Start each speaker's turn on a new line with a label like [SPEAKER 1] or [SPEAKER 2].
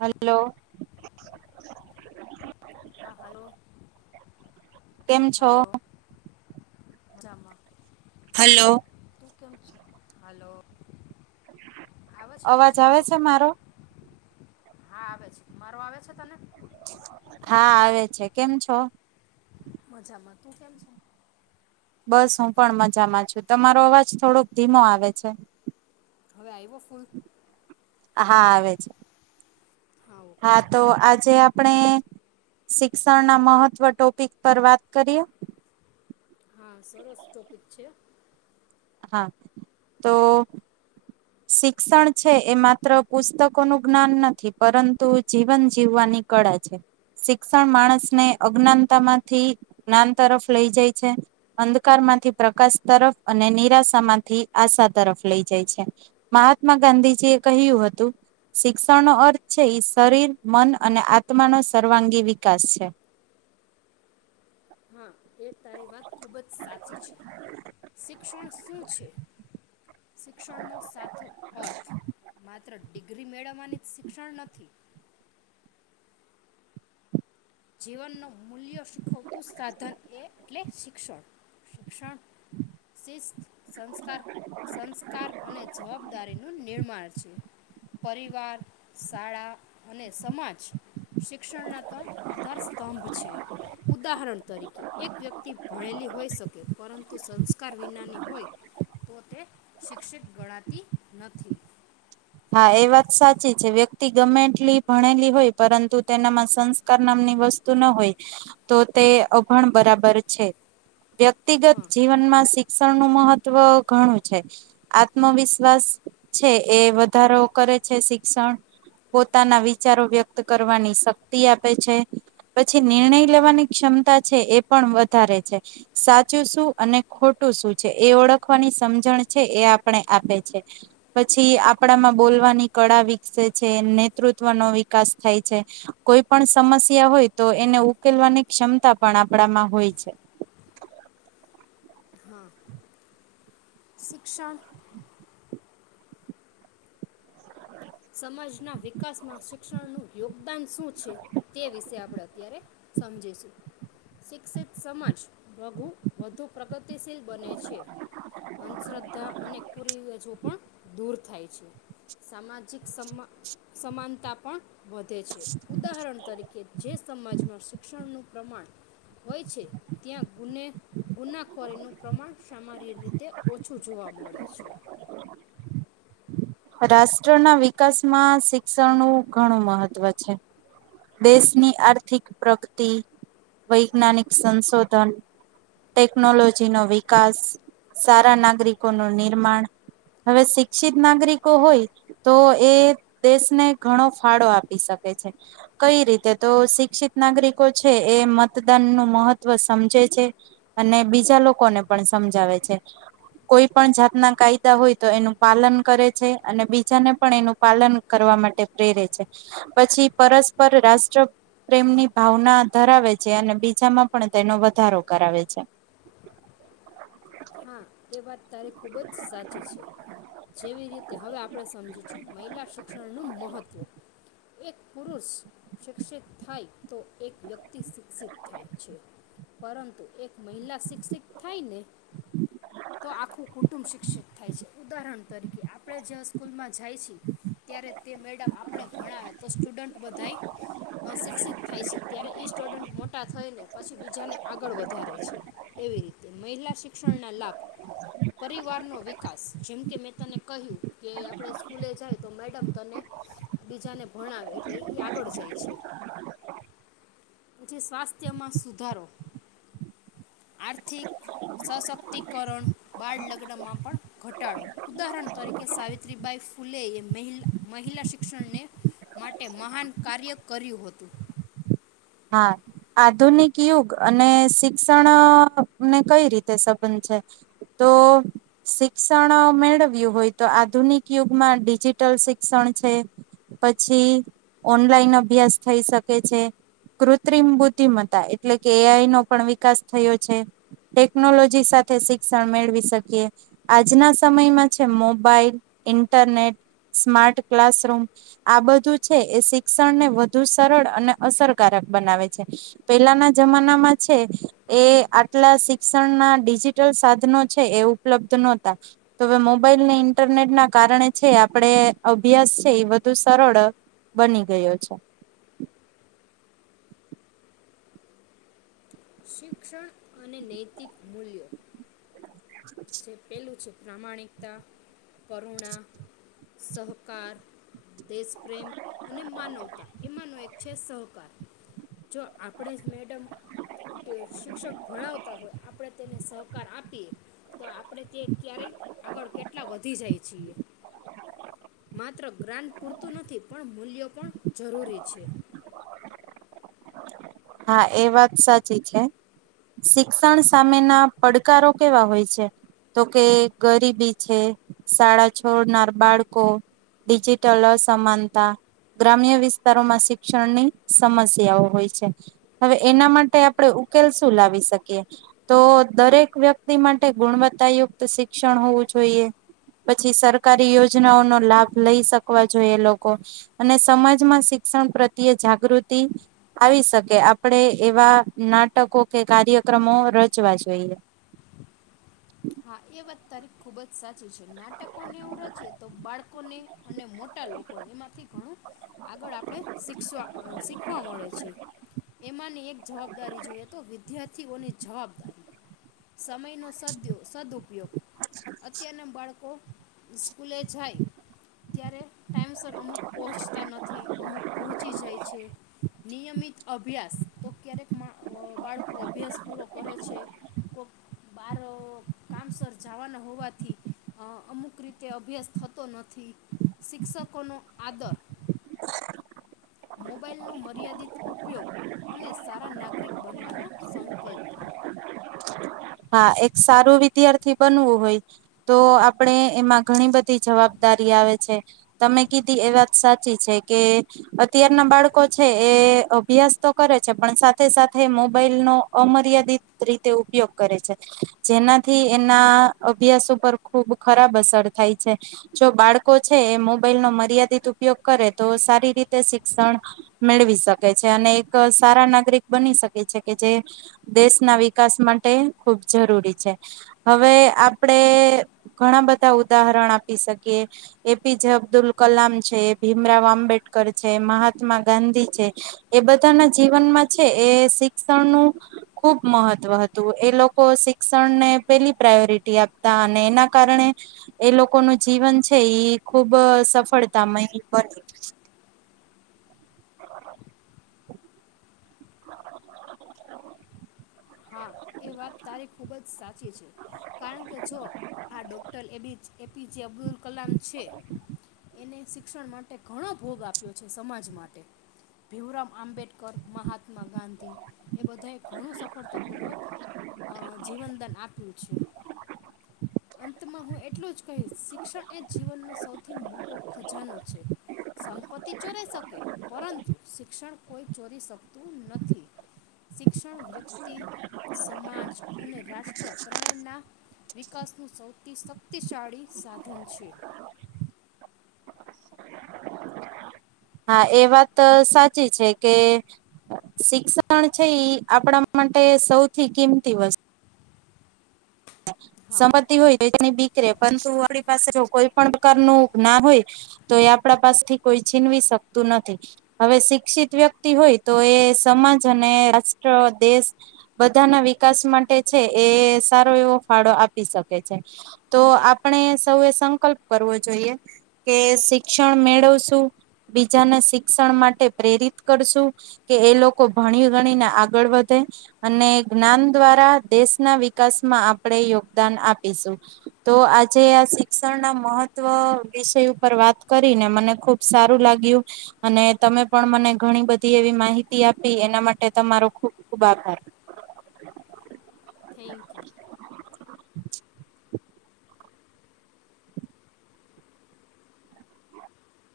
[SPEAKER 1] હાલો
[SPEAKER 2] હા હાલો
[SPEAKER 1] કેમ છો?
[SPEAKER 2] હાલો જમાં
[SPEAKER 1] હાલો
[SPEAKER 2] કેમ છો હાલો
[SPEAKER 1] અવાજ આવે છે મારો
[SPEAKER 2] હા આવે છે મારો આવે છે તને
[SPEAKER 1] હા આવે છે કેમ છો
[SPEAKER 2] મજામાં તું કેમ છે
[SPEAKER 1] બસ હું પણ મજામાં છું તમારો અવાજ થોડોક ધીમો આવે છે
[SPEAKER 2] હવે આયવો ફૂલ
[SPEAKER 1] હા આવે છે
[SPEAKER 2] ઓકે
[SPEAKER 1] હા
[SPEAKER 2] ચાલ
[SPEAKER 1] તો આજે આપ આપણે શિક્ષણના મહત્વ ટોપિક પર વાત કરીએ
[SPEAKER 2] હા સરસ ટોપિક છે
[SPEAKER 1] હા તો શિક્ષણ છે એ માત્ર પુસ્તકોનું જ્ઞાન નથી પરંતુ જીવન જીવવાની કળા છે શિક્ષણ માણસને અજ્ઞાનતામાંથી જ્ઞાન તરફ લઈ જાય છે અંધકારમાંથી પ્રકાશ તરફ અને નિરાશામાંથી આશા તરફ લઈ જાય છે મહાત્મા ગાંધીજીએ કહ્યું હતું શિક્ષણનો અર્થ છે એ શરીર મન અને આત્માનો સર્વાંગી વિકાસ છે
[SPEAKER 2] હા એ તારી વાત ખુબ જ સાચી છે શિક્ષણ શું છે શિક્ષણનો [unintelligible] અર્થ માત્ર ડિગ્રી મેળવવાની શિક્ષણ નથી જીવન નુ મૂલ્ય શીખવતું સાધન એ એટલે શિક્ષણ શિક્ષણ શિસ્ત સંસ્કાર સંસ્કાર અને જવાબદારીનું નિર્માણ છે પરિવાર શાળા અને સમાજ શિક્ષણના ત્રણ આધાર સ્તંભ છે ઉદાહરણ તરીકે એક વ્યક્તિ ભણેલી હોઈ શકે પરંતુ સંસ્કાર વિનાની હોય તો તે શિક્ષિત ગણાતી નથી
[SPEAKER 1] હા એ વાત સાચી છે વ્યક્તિ ગમેટલી ભણેલી હોય પરંતુ તેનામાં સંસ્કાર નામની વસ્તુ ન હોય તો તે અભણ બરાબર છે વ્યક્તિગત
[SPEAKER 2] હા
[SPEAKER 1] જીવનમાં શિક્ષ શિક્ષા નું મહત્વ ઘણું છે આત્મવિશ્વાસ છે એ વધારો કરે છે શિક્ષણ પોતાના વિચારો વ્યક્ત કરવાની શક્તિ આપે છે. પછી નિર્ણય લેવાની ક્ષમતા છે એ પણ વધારે છે. ‌સાચું શું અને ખોટું શું છે એ ઓળખવાની સમજણ છે એ આપણે આપે છે. પછી, આપણામાં બોલવાની કળા વિકસે છે. નેતૃત્વનો વિકાસ થાય છે. કોઈ પણ સમસ્યા હોય તો એને ઉકેલવાની ક્ષમતા પણ આપણામાં હોય છે.
[SPEAKER 2] હા શિક્ષણ સમાજના વિકાસમાં શિક્ષણનું યોગદાન શું છે તે વિશે આપણે અત્યારે સમજીશું. શિક્ષિત સમાજઘુ વધુ પ્રગતિશીલ બને છે. અંધશ્રદ્ધા અને કુ રીવાજો પણ દૂર થાય છે. માજ માજિક સમાનતા પણ વધે છે. ઉદાહરણ તરીકે જે સમાજમાં શિક્ષણનું પ્રમાણ હોય છે, ત્યાં ગુને ગુનાખોરીનું પ્રમાણ સામાન્ય રીતે ઓછું જોવા મળે છે.
[SPEAKER 1] રાષ્ટ્રના વિકાસમાં શિક્ષણનું ઘણું મહત્ત્વ છે. દેશની આર્થિક પ્રગતિ, વૈજ્ઞાનિક સંશોધન, ટેકનોલોજી નો વિકાસ, સારા નાગરિકોનું નિર્માણ, હવે શિક્ષિત નાગરિકો હોય તો એ દેશને ઘણો ફાળો આપી શકે છે. કઈ રીતે તો શિક્ષિત નાગરિકો છે, એ મતદાન નું મહત્વ સમજે છે. અને બીજા લોકોને પણ સમજાવે છે. કોઈ પણ જાતના કાયદા હોય તો એનું પાલન કરે છે. અને બીજાને પણ એનું પાલન કરવા માટે પ્રેરે છે. પછી પરસ્પર પર રાષ્ટ્ર પ્રેમની ભાવના ધરાવે છે. અને બીજામાં પણ તેનો વધારો કરાવે છે.
[SPEAKER 2] હા એ વાત તારી ખૂબ જ સાચી છે. જેવી રીતે હવે આપણે સમજીશું મહિલા શિક્ષણનું મહત્ત્વ. એક પુરુષ શિક્ષિત થાય તો એક વ્યક્તિ શિક્ષિત થાય છે. પરંતુ એક મહિલા શિક્ષિત થાયને તો આખું કુટુંબ શિક્ષિત થાય છે. ઉદાહરણ તરીકે આપણે જ સ્કૂલમાં જાય છે, ત્યારે તે મેડમ આપણે ભણાવે તો સ્ટુડન્ટ બધા શિક્ષિત થાય છે. ત્યારે સ્ટુડન્ટ મોટા થઈને પછી બીજાને આગળ વધારે છે. એવી રીતે મહિલા શિક્ણ ના લાભ પરિવાર નો વિકાસ જેમકે મેં તને કહ્યું કે આપણે સ્કૂલે જાય તો મેડમ તને બીજાને ભણાવે એટલે એ આગળ જાય છે. સ્વાસ્થ્યમાં સુધારો, આર્થિક સશક્તિકરણ બાળ લગ્નમાં પણ ઘટાડો. ઉદાહરણ તરીકે સાવિત્રીબાઈ ફૂલે એ મહ મહિલા શિક્ષણને માટે મહાન કાર્ય કર્યું હતું.
[SPEAKER 1] હાં, આધુનિક યુગ અને શિક્ષણને કઈ રીતે સંબંધ છે, તો શિક્ષણ મેળવ્યું હોય તો આધુનિક યુગમાં ડિજિટલ શિક્ષણ છે પછી ઓનલાઈન અભ્યાસ થઈ શકે છે. કૃત્રિમ બુદ્ધિમત્તા એટલે કે એઆઈ નો પણ વિકાસ થયો છે. ટેકનોલોજી સાથે શિક્ષણ મેળવી શકીએ આજના સમયમાં છે, મોબાઈલ, ઇન્ટરનેટ, સ્માર્ટ ક્લાસરૂમ આ બધું છે એ શિક્ષણને વધુ સરળ અને અસર કારક બનાવે છે. પહેલાના જમાનામાં છે એ આટલા શિક્ષણના ડિજિટલ સાધનો છે, એ ઉપલબ્ધ નહતા. તો મોબાઈલને, ઈન્ટરનેટ ના કારણે છે આપણે અભ્યાસ છે એ વધુ સરળ બની ગયો છે.
[SPEAKER 2] શિક્ષણ અને નૈતિક મૂલ્યો છે પેલું છે પ્રમાણિકતા, કરુણા સહકાર દેશ પ્રેમ અને માનવતા એમાંનો એક છે સહકાર જો આપણે જ મેડમ શિક્ષક ભણાવતા હોય, આપણે તેને સહકાર આપીએ તો, આપણે તે ક્યારેય આગળ કેટલા વધી જાય છીએ, માત્ર ગ્રાન્ટ પૂરતું નથી, પણ મૂલ્યો પણ જરૂરી છે.
[SPEAKER 1] હા એ વાત સાચી છે. શિક્ષણ સામેના પડકારો કેવા હોય છે. તો કે ગરીબી છે. શાળા છોડનાર બાળકો, ડિજિટલ અસમાનતા ગ્રામ્ય, વિસ્તારોમાં શિક્ષણની સમસ્યાઓ હોય છે. હવે એના માટે આપણે ઉકેલ શું લાવી શકીએ તો દરેક વ્યક્તિ માટે ગુણવત્તાયુક્ત શિક્ષણ હોવું જોઈએ. પછી સરકારી યોજનાઓનો લાભ લઈ શકવા જોઈએ લોકો, અને સમાજમાં શિક્ષણ પ્રત્યે જાગૃતિ આવી શકે. કે આપણે એવા નાટકો કે કાર્યક્રમો રચવા જોઈએ.
[SPEAKER 2] હા એ વાત તારી ખુબ જ સાચી. છે. નાટકોને એવું રચીએ તો બાળકોને અને મોટા લોકોને એમાંથી ઘણું આગળ આપણે શ શીખવા મળે છે. એમાંની એક જવાબદારી જોઈએ તો વિદ્ય વિદ્યાર્થીઓની જવાબદારી સમય નો સાધ્યો સદઉપયોગ અત્યારના બાળકો સ્કૂલે જાય ત્યારે ટાઈમસર અમુક પહોંચતા નથી. અમુક પહોંચી જાય છે. નિયમિત અભ્યાસ તો ક્યારેક બાળકો અભ્યાસ પૂરો કરે છે. કોક બારો કામસર જવાના હોવાથી અમુક રીતે અભ્યાસ થતો નથી શિક્ષકો નો આદર
[SPEAKER 1] [inaudible]
[SPEAKER 2] મોબાાઈલનો મર્યાદિત ઉપયોગ અને સારા નાગરિક બનવાનો સંકલ્પ
[SPEAKER 1] હા એક સારું વિદ્યાર્થી બનવું હોય તો આપણેે એમાં ઘણી બધી જવાબદારી આવે છે તમે કીધી એ વાત સાચી છે કે અત્યારના બાળકો છે એ અભ્યાસ તો કરે છે પણ સાથે સાથે મોબાઈલ નો અમર્યાદિત રીતે ઉપયોગ જેનાથી એના અભ્યાસ ઉપર ખુબ ખરાબ અસર થાય છે જો બાળકો છે એ મોબાઈલ નો મર્યાદિત ઉપયોગ કરે તો સારી રીતે શિક્ષણ મેળવી શકે છે અને એક સારા નાગરિક બની શકે છે કે જે દેશના વિકાસ માટે ખબ જરૂરી છે હવે આપડે ઘણા બધા ઉદાહરણ આપી શકીએ એપીજ અબ્દુલ કલામ છે ભીમરાવ આંબેડકર છે મહાત્મા ગાંધી છે એ બધાના જીવનમાં છે એ શિક્ષણનુંું ખુબ મહત્વ હતું એ લોકો લોકો શિક્ષણને પેલી પ્રાયોરિટી આપતા અને એના કારણે એ લોકોનું જીવન છે એ ખુબ સફળતામય બને [inaudible]
[SPEAKER 2] હા એ વાત તારી ખુબ જ સાચી છે કારણ કે જો આ ડોક્ટર એબી એપીજે અબ્દુલ કલામ છે એને શિક્ષણ માટે ઘણો ભોગ આપ્યો છે સમાજ માટે ભીમરામ આંબેડકર મહાત્મા ગાંધી એ બધાએ ઘણું સફળ તાપૂર્વક જીવનદાન આપ્યું છે અંતમાં હું એટલું જ કહીશ શિક્ષણ એ જીવનનો સૌથી મોટો ખજાનો છે સંપત્તિ ચોરાય શકે પરંતુ શિક્ષણ કોઈ ચોરી શકતું નથી શિક્ષણ વ્યક્તિ સમાજ અને રાષ્ટ્ર ત્રણેય ના વિકાસનું સૌથી શક્તિશાળી સાધન છે
[SPEAKER 1] હા એ વાત સાચી છે કે શિક્ષણ છે ઈ આપણા માટે સૌથી કિંમતી વસ્તુ
[SPEAKER 2] હા
[SPEAKER 1] સમજતી હોય બીકરે પરંતુ આપણી પાસે જો કોઈ પણ પ્રકાર નુ ના હોય તો એ આપણા પાસેથી કોઈ છીનવી શકતું નથી હવે શિક્ષિત વ્યક્તિ હોય તો એ સમાજ અને રાષ્ટ્ર દેશ બધાના વિકાસ માટે છે એ સારો ફાળો આપી શકે છે તો આપણે સૌ એ સંકલ્પ કરવો જોઈએ કે શિક્ષણ મેળવશું બીજાને શિક્ષણ માટે પ્રેરિત કરશું કે એ લોકો ભણી ગણીને આગળ વધે અને જ્ઞાન દ્વારા દેશના વિકાસ માં આપણે યોગદાન આપીશું તો આજે આ શિક્ષણના મહત્વ વિષય ઉપર વાત કરીને મને ખુબ સારું લાગ્યું અને તમે પણ મને ઘણી બધી એવી માહિતી આપી એના માટે તમારો ખૂબ ખૂબ આભાર
[SPEAKER 2] થેન્ક યુ
[SPEAKER 1] [inaudible]